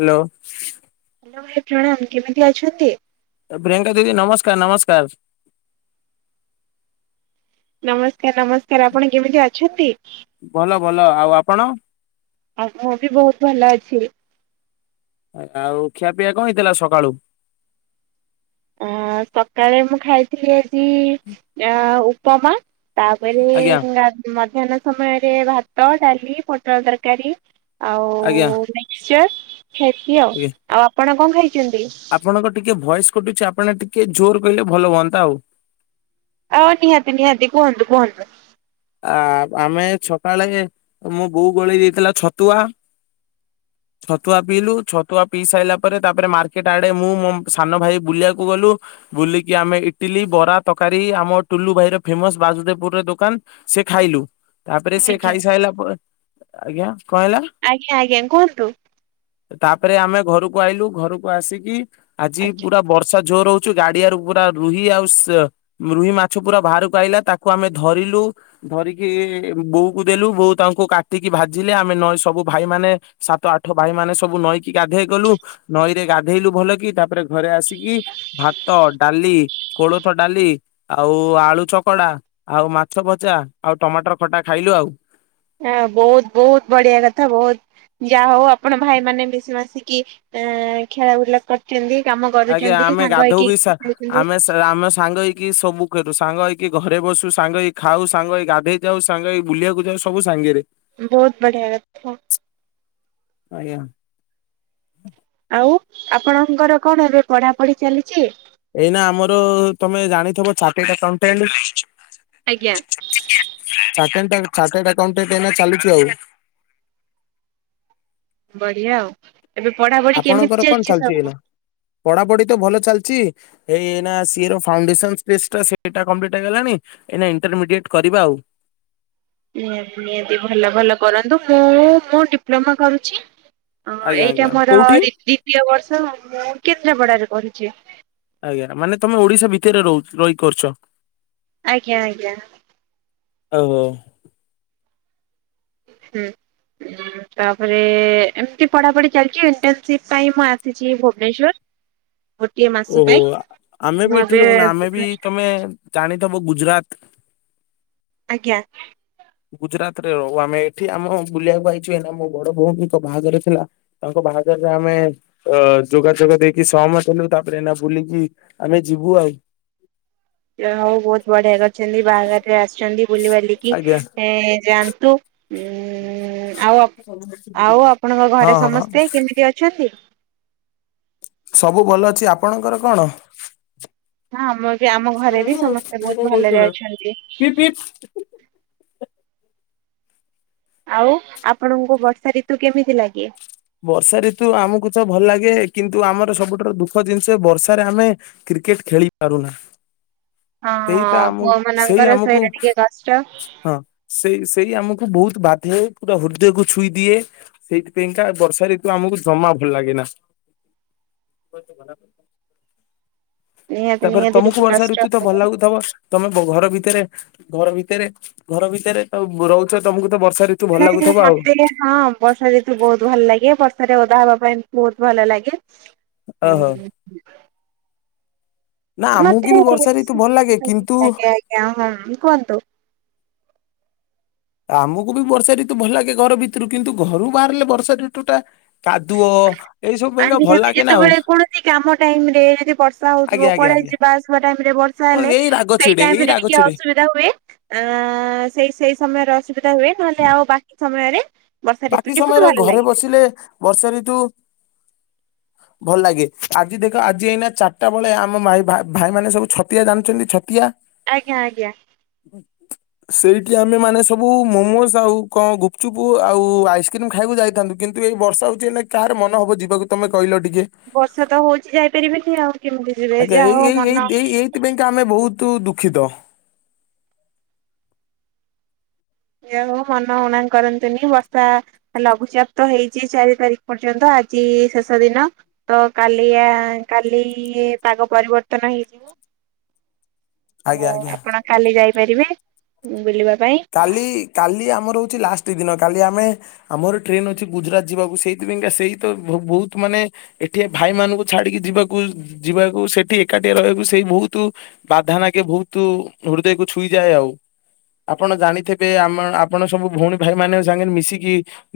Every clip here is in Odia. ହ୍ୟାଲୋ। ହାଲୋ ଭାଇ ପ୍ରଣାମ। କେମିତି ଅଛନ୍ତି? ପ୍ରିୟଙ୍କା ଦିଦି ନମସ୍କାର, ନମସ୍କାର। ନମସ୍କାର, ନମସ୍କାର। ଆପଣ କେମିତି ଅଛନ୍ତି? ଭଲ ଭଲ। ଆଉ ଆପଣ? ଆଉ ମୁଁ ବି ବହୁତ ଭଲ ଅଛି। ଆଉ ଖିଆ ପିଆ କଣ ହେଇଥିଲା ସକାଳୁ? ଅ ସକାଳେ ମୁଁ ଖାଇଥିଲି ଆଜି ଅ ଉପମା ତାପରେ ଆଜ୍ଞା ଗା ମଧ୍ୟାହ୍ନ ସମୟରେ ଭାତ, ଡାଲି, ପୋଟଳ ତରକାରୀ ଆଉ ଆଜ୍ଞା ମିକ୍ସଚର ଖାଇଚି ଆଉ। ଆଜ୍ଞା। ଆଉ ଆପଣ କଣ ଖାଇ ଆପଣଙ୍କ ଟିକେ ଭଏସ କଟୁଚି, ଆପଣ ଟିକେ ଜୋର କହିଲେ ଭଲ ହୁଅନ୍ତା ଆଉ। ଆଉ ନିହାତି, ନିହାତି। କୁହନ୍ତୁ, କୁହନ୍ତୁ। ଆ ଆମେ ଛକାଳେ ମୋ ବୋଉ ଗୋଳେଇ ଦେଇଥିଲା ଛତୁଆ ହ ଛତୁଆ ପିଇଲୁ, ଛତୁଆ ପିଇ ସାଇଲା ପରେ ତାପରେ ମାର୍କେଟ ଆଡେ ମୁଁ ମୋ ସାନ ଭାଇ ବୁଲିବାକୁ ଗଲୁ। ବୁଲିକି ଆମେ ଇଟିଲି, ବରା, ତକାରୀ, ଆମ ଟୁଲୁ ଭାଇର ଫେମସ ବାସୁଦେପୁରରେ ଦୋକାନ ସେ ଖାଇଲୁ। ତାପରେ ସେ ଆଜ୍ଞା ଖାଇ ସାଇଲା ପରେ ଆଜ୍ଞା? କଣ ହେଲା? ଆଜ୍ଞା, ଆଜ୍ଞା। କୁହନ୍ତୁ। ତାପରେ ଆମେ ଘରକୁ ଆଇଲୁ। ଘରକୁ ଆସିକି, ଆଜି ଆଜ୍ଞା। ପୁରା ବର୍ଷା ଜୋର ହଉଚୁ। ଗାଡିଆରୁ ପୁରା ରୁହି ଆଉ ସେ ରୁହି ମାଛ ପୁରା ବାହାରକୁ ଆଇଲା ତାକୁ ଆମେ ଧରିଲୁ ଧରିକି ବୋଉକୁ ଦେଲୁ। ବୋଉ ତାଙ୍କୁ କାଟିକି ଭାଜିଲେ, ଆମେ ନ ସବୁ ଭାଇମାନେ ସା ସାତ ଆଠ ଭାଇ ମାନେ ସବୁ ନଈକି ଗାଧେଇ ଗଲୁ। ନଈରେ ଗାଧେଇଲୁ ଭଲ କି, ତାପରେ ଘରେ ଆସିକି ଭାତ, ଡାଲି, କୋଳଥ ଡାଲି ଆଉ ଆଳୁ ଚକଡା ଆଉ ମାଛ ଭଜା ଚା ଆଉ ଟମାଟର ଖଟା ଖାଇଲୁ ଆଉ। ହ ବହୁତ ବହୁତ ବଢିଆ କଥା ବହୁତ ଯାହା ହଉ ଆପଣ ଭାଇ ମାନେ ମିଶି ମାସିକି ଆ ଖେଳା ବୁଲା କରୁଛନ୍ତି। କାମ ଆଜ୍ଞା ଆମେ ସାଙ୍ଗ ଗାଧଉ ହେଇକି ବି ସା ଖେଳୁଛନ୍ତି ଆମେ ସା ଆମେ ସାଙ୍ଗ ହେଇକି ସବୁ ସାଙ୍ଗ ହେଇକି ଘରେ ବସୁ ସାଙ୍ଗ ହେଇ ଖାଉ ସାଙ୍ଗ ହେଇ ଗାଧେଇ ଯାଉ ସାଙ୍ଗ ହେଇ ବୁଲିବାକୁ ଯାଉ ସବୁ ସାଙ୍ଗରେ। ବହୁତ ବଢ଼ିଆ କଥା। ଆଜ୍ଞା। ଆଉ ଆପଣଙ୍କର କଣ ଏବେ ପଢାପଢି ଚାଲିଛି। ଏଇନା ଆମର ତମେ ଜାଣିଥିବ ଚାଟାଡ ଆକାଉଣ୍ଟାଣ୍ଟ। ଆଜ୍ଞା ଚନ୍ତାଣ୍ଟ ଚାଟାଡ ଆକାଉଣ୍ଟୁ ଏହିନେ ଚାଳିଛି ଆଉ। ବଢିଆ ଆଉ। ଏବେ ପଢାପଢି କେମିତି ଆପଣଙ୍କର କଣ ଚାଲିଛି ସବୁ ଏଇନା। ପଢାପଢି ତ ଭଲ ଚାଲିଛି। ଏଇ ଏହୀନ ସିଏ ର ଫାଉଣ୍ଡେଶନ ସ୍ପେସ ଟା ସେଇଟା କଂପ୍ଲିଟି ହେଇଗଲାଣି ଏଇନା ଇଣ୍ଟରମିଡିଏଟ୍ କରିବା ଆଉ। ନିହାତୀ ନିହାତି ଭଲ ଭଲ କରନ୍ତୁ ମୁଁ ମୁଁ ଡିପ୍ଲୋମା କରୁଛି। ହ ଆଜ୍ଞା ଆଜ୍ଞା ଏଇଟା ମୋର କୋଉଠି ଦ୍ଵିତୀୟ ବର୍ଷ ମୁଁ କେନ୍ଦ୍ରାପଡାରେ କରୁଛି। ଆଜ୍ଞା ମାନେ ତମେ ଓଡିଶା ଭିତରେ ରହୁ ରହିକି କରୁଛ। ଆଜ୍ଞା ଆଜ୍ଞା। ଆଉ ହୋ। ହୁଁ। ତାପରେ ଏମତି ପଢାପଢି ଚାଲିଛି ଇଣ୍ଟନସିପ ପାଇଁ ମୁଁ ଆସିଛି ଭୁବନେଶ୍ଵର। ହଁ ଓହୋ ଆମେ ବି ଏଠି ଏବେ ରହୁନା ଆମେ ବି ତମେ ଜାଣି ତମ ଗୁଜୁରାତ ଆଜ୍ଞା। ଗୁଜୁରାତ ରେ ରହୁ ଆମେ ଏଠି ଆମ ବୁଲିବାକୁ ପାଇଛୁ ଏନା ମୋ ବଡ ଭଉୀଙ୍କ ବାହାଘର ଥିଲା ତାଙ୍କ ବାହାଘର ତ ଆମେ ଅ ଯୋଗାଯୋଗ ଦେଇକି ସହମୟ ହେଲୁ ତାପରେ ଏନା ବୁଲିକି ଆମେ ଯିବୁ ଆଉ। ଯାହା ହଉ ବହୁତ ବଢିଆ କରିଛନ୍ତି ବାହାଘରରେ ଆସିଛନ୍ତି ବୁଲି ବଲିକି। ଆଜ୍ଞା। ଏ ଜାଆନ୍ତୁ। ଉଁ ଉଁ ଉଁ ଆଉ ଆଉ ଆପଣଙ୍କ ହଁ ଘରେ ହଁ ସମସ୍ତେ କେମିତି ଅଛନ୍ତି? ସବୁ ଭଲ ଅଛି ଆପଣଙ୍କର କଣ? ହଁ ଆମର ବି ଆମ ଘରେ ବି ସମସ୍ତେ ବହୁତ ଭଲରେ ଅଛନ୍ତି। [inaudible] ପିପ୍ ପିପ୍ ଆଉ ଆପଣଙ୍କୁ ବର୍ଷା ଋତୁ କେମିତି ଲାଗେ? ବର୍ଷା ଋତୁ ଆମକୁ ତ ଭଲ ଲାଗେ। କିନ୍ତୁ ଆମର ସବୁଠାରୁ ଦୁଃଖ ଜିନିଷ ବର୍ଷାରେ ଆମେ କ୍ରିକେଟ ଖେଳି ପାରୁନା। ହଁ ସେଇ ତ ଆମକୁ ପୁଅ ସେଇ ମାନଙ୍କର ଆମକୁ ସେଇଟା ଟିକେ କଷ୍ଟ ହଁ ସେଇ ସେଇ ଆମକୁ ବହୁତ। ବାଧେ ପୁରା ହୃଦ୍ଦକୁ ଛୁଇଁ ଦିଏ ସେଇ ଟା ବର୍ଷା ଋତୁ ଆମକୁ ଜମା ଭଲ ଲାଗେ ନା। ଗତ [unintelligible] ନିହାତି ତାପରେ ନିହାତି ଟିକେ ତମକୁ ବର୍ଷା ଋତୁ ତ କଷ୍ଟ। ଭଲ ଲାଗୁଥିବ ତମେ ତ ଘର ଭିତରେ ଘର ଭିତରେ ଘର ଭିତରେ ତ ରହୁଛ ତମକୁ ତ ବର୍ଷା ଋତୁ ଭଲ ଲାଗୁଥବ ଆଉ [unintelligible] ମେ ହଁ ବର୍ଷା ଯେତୁ ବହୁତ ଭଲ ଲାଗେ ବର୍ଷାାରେ ଓଧା ହବା ପାଇଁ ବହୁତ ଭଲ ଲାଗେ‌। ଓହୋ। ନା ଆମକୁ ମତେ ବି ବର୍ଷା ଋତୁ ଆଜ୍ଞା ଭଲ ଲାଗେ କିନ୍ତୁ ଆଜ୍ଞା ହଁ କୁହନ୍ତୁ। [inaudible] ଆମକୁ ବି ବର୍ଷା ଋତୁ ଭଲ ଲାଗେ ଘର ଭିତରୁ କିନ୍ତୁ ଘରୁ ବାହାରିଲେ ବର୍ଷା ଋତୁଟା ଆମ ନା ଆଉ ଯେତେବେଳେ କୌଣସି କାମ ଟାଇମ ରେ ଯି ବର୍ଷା ଆଜ୍ଞା ହଉଥିବ ଆଜ୍ଞା କୁଡେ ଆଜ୍ଞା ଯିବା ଆସିବା ଟାଇମ୍ ବର୍ଷା ହଁ ହେଲେ ଏଇ ରାଗ ସେଇ ଛିଡେ ଏଇ ଟାଇମରେ ରାଗ ଟିକେ ଛିଡେ। ଅସୁବିଧା ହୁଏ। ଏଁ ଏଁ ସେ ସେଇ ସମୟରେ ଅସ ସେଇଟା ହୁଏ ନ ହେଲେ ଆଉ ବାକି ସମୟରେ ବର୍ଷା ବାକି ଋତୁଟି ମତେ ସମୟରେ ଭଲ ଘରେ ଲାଗେ ବସିଲେ ବର୍ଷା ଋତୁ [inaudible] ଭଲ ଲାଗେ ଆଜି ଦେଖ ଆଜି ଏଇନା ଚାରିଟା ବେଳେ ଆମ ଭାଇ ଭାଇ ଭାଇମାନେ ସବୁ ଛତିଆ ଜାଣିଛନ୍ତି ଛତିଆ ଆଜ୍ଞା ଆଜ୍ଞା। ସେଇଠି ଆମେମାନେ ସବୁ ମୋମୋଜ ଆଉ କଣ ଗୁପଚୁପୁ ଆଉ ଆଇସ୍କ୍ରିମ୍ ଖାଇବାକୁ ଯାଇଥାନ୍ତୁ କିନ୍ତୁ ଏଇ ବର୍ଷା ହଉଛି ଏଇନେ କାହାର ମନ ହବ ଯିବାକୁ ତମେ କହିଲ ଟିକ କେ ବର୍ଷା ତ ହଉଛି ଯାଇପାରିବିନି ଆଉ କେମିତି ଯିବେ ଆଜ୍ଞା ଯାହା ଏଇ ହଉ ଏଇ ମନ ଏଇ ଥି ଏଇ ଏଇଥିପାଇଁକା ଆମେ ବହୁତ ତୁ ଦୁଃଖିତ। ଏହା ନୁହଁ ମନ ଉଣା କରନ୍ତୁନି ବର୍ଷା ଲଘୁଚାପ ତ ହେଇଛି ଚାରି ତାରିକ ପର୍ଯ୍ୟନ୍ତ ଆ ଆଜି ଶେଷ ଦିନ ତ କାଲିଆ କାଲି ପାଗ ପରିବର୍ତ୍ତନ ହେଇଯିବ। ତ ଆଜ୍ଞା ଆଜ୍ଞା। ଆପଣ କାଲି ଯାଇପାରିବେ ବୁଲିବା ପାଇଁ। କାଲି କାଲି ଆମର ହଉଛି ଲାଷ୍ଟ ଦିନ କାଲି ଆମେ ଆମର ଟ୍ରେନ ଅଛି ଗୁଜୁରଟ ଯିବାକୁ ସେଇଥିପାଇଁକା ସେଇ ତ ଭ ବହୁତ ମାନେ ଏଠି ଭାଇମାନଙ୍କୁ ଛାଡିକି ଯିବାକୁ ଯିବାକୁ ସେଠି ଏକାଟିଆ ରହିଆ ବାକୁ ସେଇ ବହୁତୁ ବାଧା ନାଗେ ବହୁତୁ ହୃଦୟକୁ ଛୁଇଁଯାଏ ଆଉ। ହଁ ଆପଣ ଜାଣିଥେବେ ଆମ ଆପଣ ସବୁ ଭଉଣୀ ଭାଇମାନଙ୍କ ସାଙ୍ଗରେ ମିଶିକି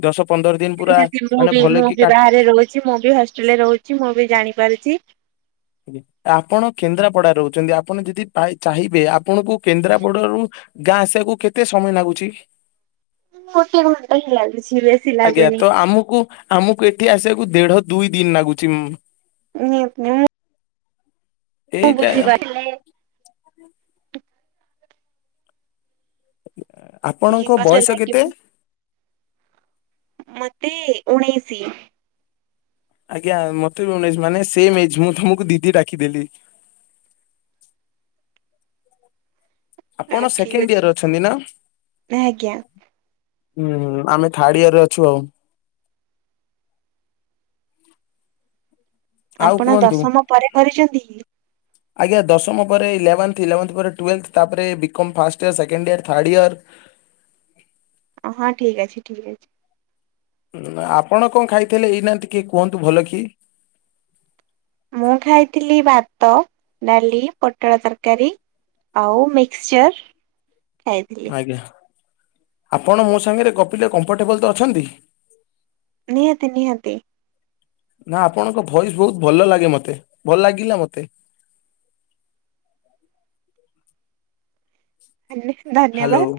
ଦଶ ପନ୍ଦର ଦିନ ପୁରା [unintelligible] ମୁଁ ମାନେ ବି ଭଲ ମୁଁ କି ବି ବାହାରେ ରହୁଛି ମୁଁ ବି ହଷ୍ଟେଲରେ ରହୁଛି ମୁଁ ବି ଜାଣିପାରୁଛି। ଆଜ୍ଞା ଆପଣ କେନ୍ଦ୍ରାପଡାରେ ରହୁଛନ୍ତି ଆପଣ ଯଦି ଚା ଚାହିଁବେ ଆପଣଙ୍କୁ କେନ୍ଦ୍ରାପଡାରୁ ଗାଁ ଆସିଆକୁ କେତେ ସମୟ ନାଗୁଛି? ଗୋଟେ ଘଣ୍ଟା ହିଁ ଲାଗୁଛି ବେଶୀ ଆଜ୍ଞା ଲାଗୁନି ତ ଆମୁକୁ ଆମୁକୁ ଏଠି ଆସିଆକୁ ଦେଢ ଦୁଇ ଦିନ ନାଗୁଚି ଉଁ [unintelligible] ମୁଁ ଏଇଟା ବୁଝିପାରିଲି। ଟିକେ ଆପଣଙ୍କ କଷ୍ଟ ବୟସ କେତେ? ମୋତେ ଉଣେଇସି। ଆଜ୍ଞା ମତେ ବି ଉଣେଇଶ ମାନେ ସେମ୍ ଏଜ୍ ମୁଁ ତମକୁ ଦିଦି ଡାକିଦେଲି। [inaudible] ଆପଣ ଠିକ ସେକେଣ୍ଡ ଅଛି ଇୟରରେ ଅଛନ୍ତି ନା! ଆଜ୍ଞା ହୁଁ ଆମେ ଥାର୍ଡ ଇଅର୍ ରେ ଅଛୁ ଆଉ। ଆଉ ଆପଣ କୁହନ୍ତୁ। ଦଶମ ପରେ କରିଛନ୍ତି କି? ଆଜ୍ଞା ଦଶମ ପରେ ଇଲେଭେନ୍ଥ ଇଲେଭେନ୍ଥ ପରେ ଟୁଏଲେଭେନ୍ଥ ତାପରେ B com first year second year third year. ହଁ ଠିକ ଅଛି ଠିକ ଅଛି। ଉଁ ଆପଣ କଣ ଖାଇଥିଲେ ଏଇନାହାନ୍ତି କି କୁହନ୍ତୁ ଭଲ କି। ମୁଁ ଖାଇଥିଲି ଭାତ, ଡାଲି, ପୋଟଳ ତରକାରୀ, ଆଉ ମିକ୍ସଚର୍ ଖାଇଥିଲି। ଆଜ୍ଞା। ଆପଣ ମୋ ସାଙ୍ଗରେ ଗପିଲେ କମ୍ଫର୍ଟେବଲ ତ ଅଛନ୍ତି? ନିହାତି ନିହାତି। ନା ଆପଣଙ୍କ ଭଏସ ବହୁତ ଭଲ ଲାଗେ ମତେ ଭଲ ଲାଗିଲା ମତେ। ଆଜ୍ଞା ଧନ୍ୟ ହ୍ୟାଲୋ।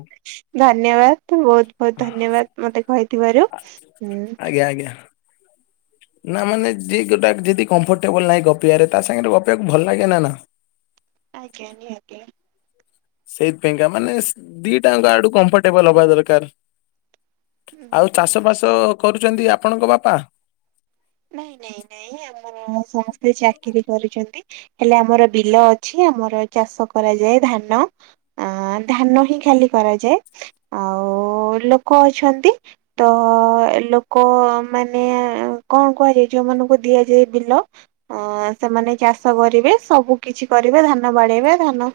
ଧନ୍ୟବାଦ ଧନ୍ୟବାଦ ବହୁତ ବହୁତ ଧନ୍ୟବାଦ ମତେ କହିଥିବାରୁ। ହୁଁ। ଆଜ୍ଞା ଆଜ୍ଞା ନା ମାନେ ଯିଏ ଗୋଟାଏ ଯେଦି କମ୍ଫର୍ଟେବଲ ନାହିଁ ଗପିଆରେ ତା ସାଙ୍ଗରେ ଗପିବାକୁ ଭଲ ଲାଗେ ନା ନା। ଆଜ୍ଞା ନିହାତି ଆଜ୍ଞା। ସେଇଥିପାଇଁକା ମାନେ ଶ୍ ଦି ଟାଙ୍କ ଆଡୁ କମ୍ଫର୍ଟେବଲ ହବା ଦରକାର। ଆଉ ଚାଷ ବାସ କରୁଛନ୍ତି ଆପଣଙ୍କ ବାପା? ନାଇଁ ନାଇଁ ନାଇଁ ଆମର ସମସ୍ତେ ଚାକିରି କରିଛନ୍ତି। ହେଲେ ଆମର ବିଲ ଅଛି ଆମର ଚାଷ କରାଯାଏ ଧାନ ଆ ଧାନ ହିଁ ଖା ଲି କରାଯାଏ ଆଉ ଲୋକ ଅଛନ୍ତି ତ ଲୋକ କ ମାନେ ଆଉ କଣ କୁହାଯାଏ ଯୋଉମାନଙ୍କୁ ଦିଆଯାଏ ବିଲ ଅ ସେମାନେ ଚାଷ କରିବେ ସବୁ କିଛି କରିବେ ଧାନ ବାଡେଇବା ଧାନ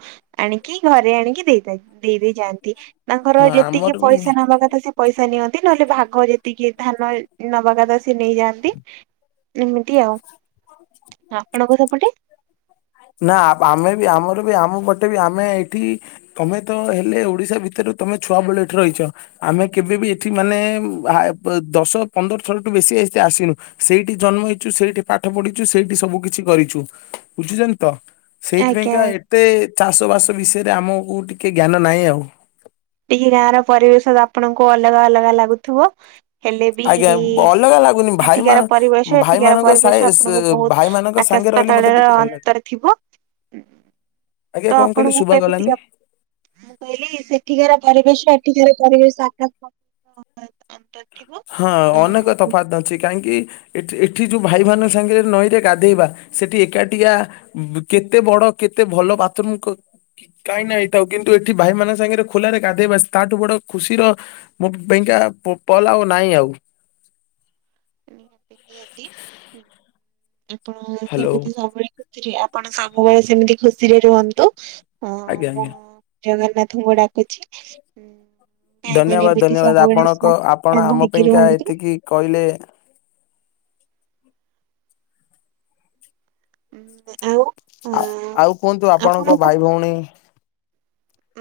ଆଣିକି ଘରେ ଆଣିକି ଦେଇ ଦେଇ ଦେଇ ଯାଆନ୍ତି ତାଙ୍କର ହଁ ଯେତିକି ଆମର ବି ପଇସା ନବା କଥା ସେ ପଇସା ନିଅନ୍ତି ନହେଲେ ଭାଗ ଯେତିକି ଧାନ ଏ ନବା କଥା ସିଏ ନେଇଯାଆନ୍ତି ଏମିତି ଆଉ। ଆପଣଙ୍କ ସେପଟେ? ନା ଆମେ ବି ଆମର ବି ଆମ ପଟେ ବି ଆମେ ଏଇଠି ତମେ ତ ହେଲେ ଓଡିଶା ଭିତରେ ତମେ ଛୁଆ ବେଳେ ଏଠି ରହିଛ ଆମେ କେବେ ବି ଏଠି ମାନେ ଦଶ ପନ୍ଦର ଥରଠୁ ବେଶୀ ଆସିନୁ ସେଇଠି ଜନ୍ମ ହେଇଛୁ ସେଇଠି ପାଠ ପଢିଛୁ ସେଇଠି ସବୁ କିିଛି କରିଛୁ ବୁଝିଛ ତ ଆଜ୍ଞା ସେଇଥିପାଇଁକା ଏତେ ଚାଷ ବାସ ବିଷୟରେ ଆମକୁ ଟିକେ ଜ୍ଞାନ ନାହିଁ ଆଉ। ଟିକେ ଗାଁ ର ପରିବେଶ ଆପଣଙ୍କୁ ଅଲଗା ଅଲଗା ଲାଗୁଥୁବ। ହେଲେ ବି ଆଜ୍ଞା ଅଲଗା ଲାଗୁନି ଭାଇ ସେଠିକାର ପରିବେଶ ଏଠିକାର ଭାଇମାନଙ୍କ ପରିବେଶ ସାଇ- ଆପଣଙ୍କୁ ସ- ବହୁତ୍ ଭାଇମାନଙ୍କ ଆକା ଆକାଶ ସାଙ୍ଗେ ରହିଲେ ପାତାଳ ମତେ ର ଟିକେ ଭଲ ଲାଗେ ଅନ୍ତର ଥିବ। ତ ଆଜ୍ଞା କଣ କହିଲେ ଆପଣଙ୍କୁ ମୁଁ ଶୁଭା କେମିତି ଗଲାନି କା ମୁଁ କହିଲି ଏଠିକାର ପରିବେଶ ଏଠିକାର ପରିବେଶ ଆକାଶ ଅନ୍ତ ହଁ ଅନେକ ତଫାତ୍ ଅଛି କାହିଁକି? ଏଠି ଯୋଉ ଭାଇ ମାନଙ୍କ ସାଙ୍ଗରେ ନଈରେ ଗାଧେଇବା ସେଠି ଏକାଠଆ କେତେ ବଡ କେତେ ଭଲ ବାଥରୁମ କାହିଁ ନା ଏଇଟାଉ କିନ୍ତୁ ଏଠି ଭାଇ ମାନଙ୍କ ସାଙ୍ଗରେ ଖୋଲାରେ ଗାଧୋଇବା ତାଠୁ ବଡ ଖୁସି ର ମୋ ପାଇଁ ଆଜ୍ଞା ଟୋର୍ଟାଲ ଆଉ ନାଇଁ ଆଉ ନିହାତି ନିହାତି ଆପଣ ହ୍ୟାଲୋ ସେମିତି ସବୁବେଳେ ଖୁସିରେ ଆପଣ ସବୁବେଳେ ସେମିତି ଖୁସିରେ ରୁହନ୍ତୁ। ହଁ ଆଜ୍ଞା ମୁଁ ଆଜ୍ଞା। ଜଗନ୍ନାଥଙ୍କୁ ଡାକୁଛି। ମାନେ ଧନ୍ୟବାଦ ଏମିତି ଧନ୍ୟବାଦ ସବୁବେଳେ ଆପଣଙ୍କ ଆପଣ ସାଙ୍ଗ ଆମ ହେଇକି ପାଇଁକା ରୁହନ୍ତି। ଏତିକି କହିଲେ ହଁ ଆଉ? ଆ ଆଉ କୁହନ୍ତୁ ଆପଣଙ୍କ ଆପଣଙ୍କୁ ଭାଇ ଭଉଣୀ?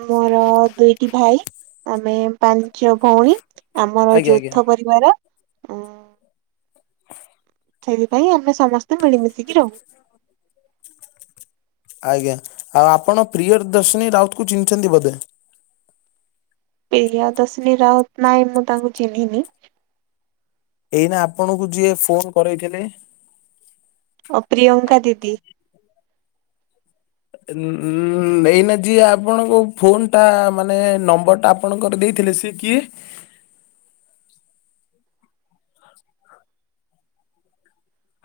ମୋର ଦୁଇଟି ଭାଇ ଆମେ ପାଞ୍ଚ ଭଉଣୀ। ଆମର ଆଜ୍ଞା ଆଜ୍ଞା ଯୌଥ ପରିବାର ଉ ସେଥିପାଇଁ ଆମେ ସମସ୍ତେ ମିଳିମିଶିକି ରହୁ। ଆଜ୍ଞା ଆଉ ଆପଣ ପ୍ରିୟଦର୍ଶିନୀ ରାଉତ କୁ ଚିହିଛନ୍ତି ବୋଧେ? ଏଇଆ ଦଶନୀ ରାଉତ ନାଇଁ ମୁଁ ତାଙ୍କୁ ଚିହ୍ନିନି। ଏଇନା ଆପଣଙ୍କୁ ଯିଏ ଫୋନ କରେଇଥିଲେ। ଅ ପ୍ରିୟଙ୍କା ଦିଦି। ଏଇନା ଯିଏ ଆପଣଙ୍କ ଫୋନ ଟା ମାନେ ନମ୍ବର ଟା ଆପଣଙ୍କର ଦେଇ ସେ କିଏ?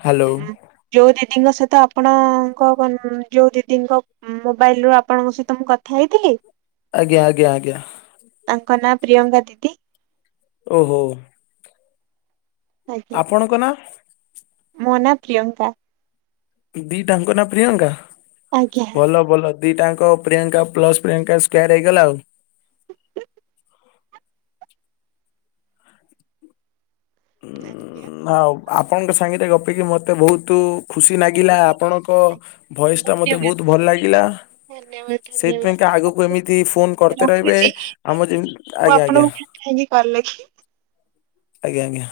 ହାଲୋ। ଉଁ ଯୋଉ ଦିଦିଙ୍କ ସହିତ ଆପଣଙ୍କ ଯୋଉ ଦିଦିଙ୍କ ମୋବାଇଲ ରୁ ଆପଣଙ୍କ ସହିତ ମୁଁ କଥା ହେଇଥିଲି। ଆଜ୍ଞା ଆଜ୍ଞା ଆଜ୍ଞା। ତାଙ୍କ ନାଁ ପ୍ରିୟଙ୍କା ଦିଦି। ଓହୋ। ଆଜ୍ଞା ଆପଣଙ୍କ ନା? ମୋ ନା ପ୍ରିୟଙ୍କା। ଦି ତାଙ୍କ ନାଁ ପ୍ରିୟଙ୍କା ଆଜ୍ଞା ଭଲ ଭଲ। ଦିଟାଙ୍କ ପ୍ରିୟଙ୍କା ପ୍ଲସ ପ୍ରିୟଙ୍କା ସ୍କ୍ୟାର ହେଇଗଲା ଆଉ। ! ! ! ! ! ଆଉ ଆପଣଙ୍କ ସାଙ୍ଗରେ ଗପିକି ମୋତେ ବହୁତ ଖୁସି ଲାଗିଲା ଭଲ। ଆପଣଙ୍କ ଭଏସ ଟା ମତେ ଧନ୍ୟବାଦ ବହୁତ ଭଲ ଲାଗିଲା। ଧନ୍ୟବାଦ ଧନ୍ୟବାଦ ସେଇଥିପାଇଁକା ଆଗକୁ ଏମିତି ଫୋନ କରତେ ରହିବେ ରଖୁଛି ଆମ ଯେମିତି ଆଜ୍ଞା ଆଜ୍ଞା। ହେକି କଲେ ଖି। ଆଜ୍ଞା ଆଜ୍ଞା।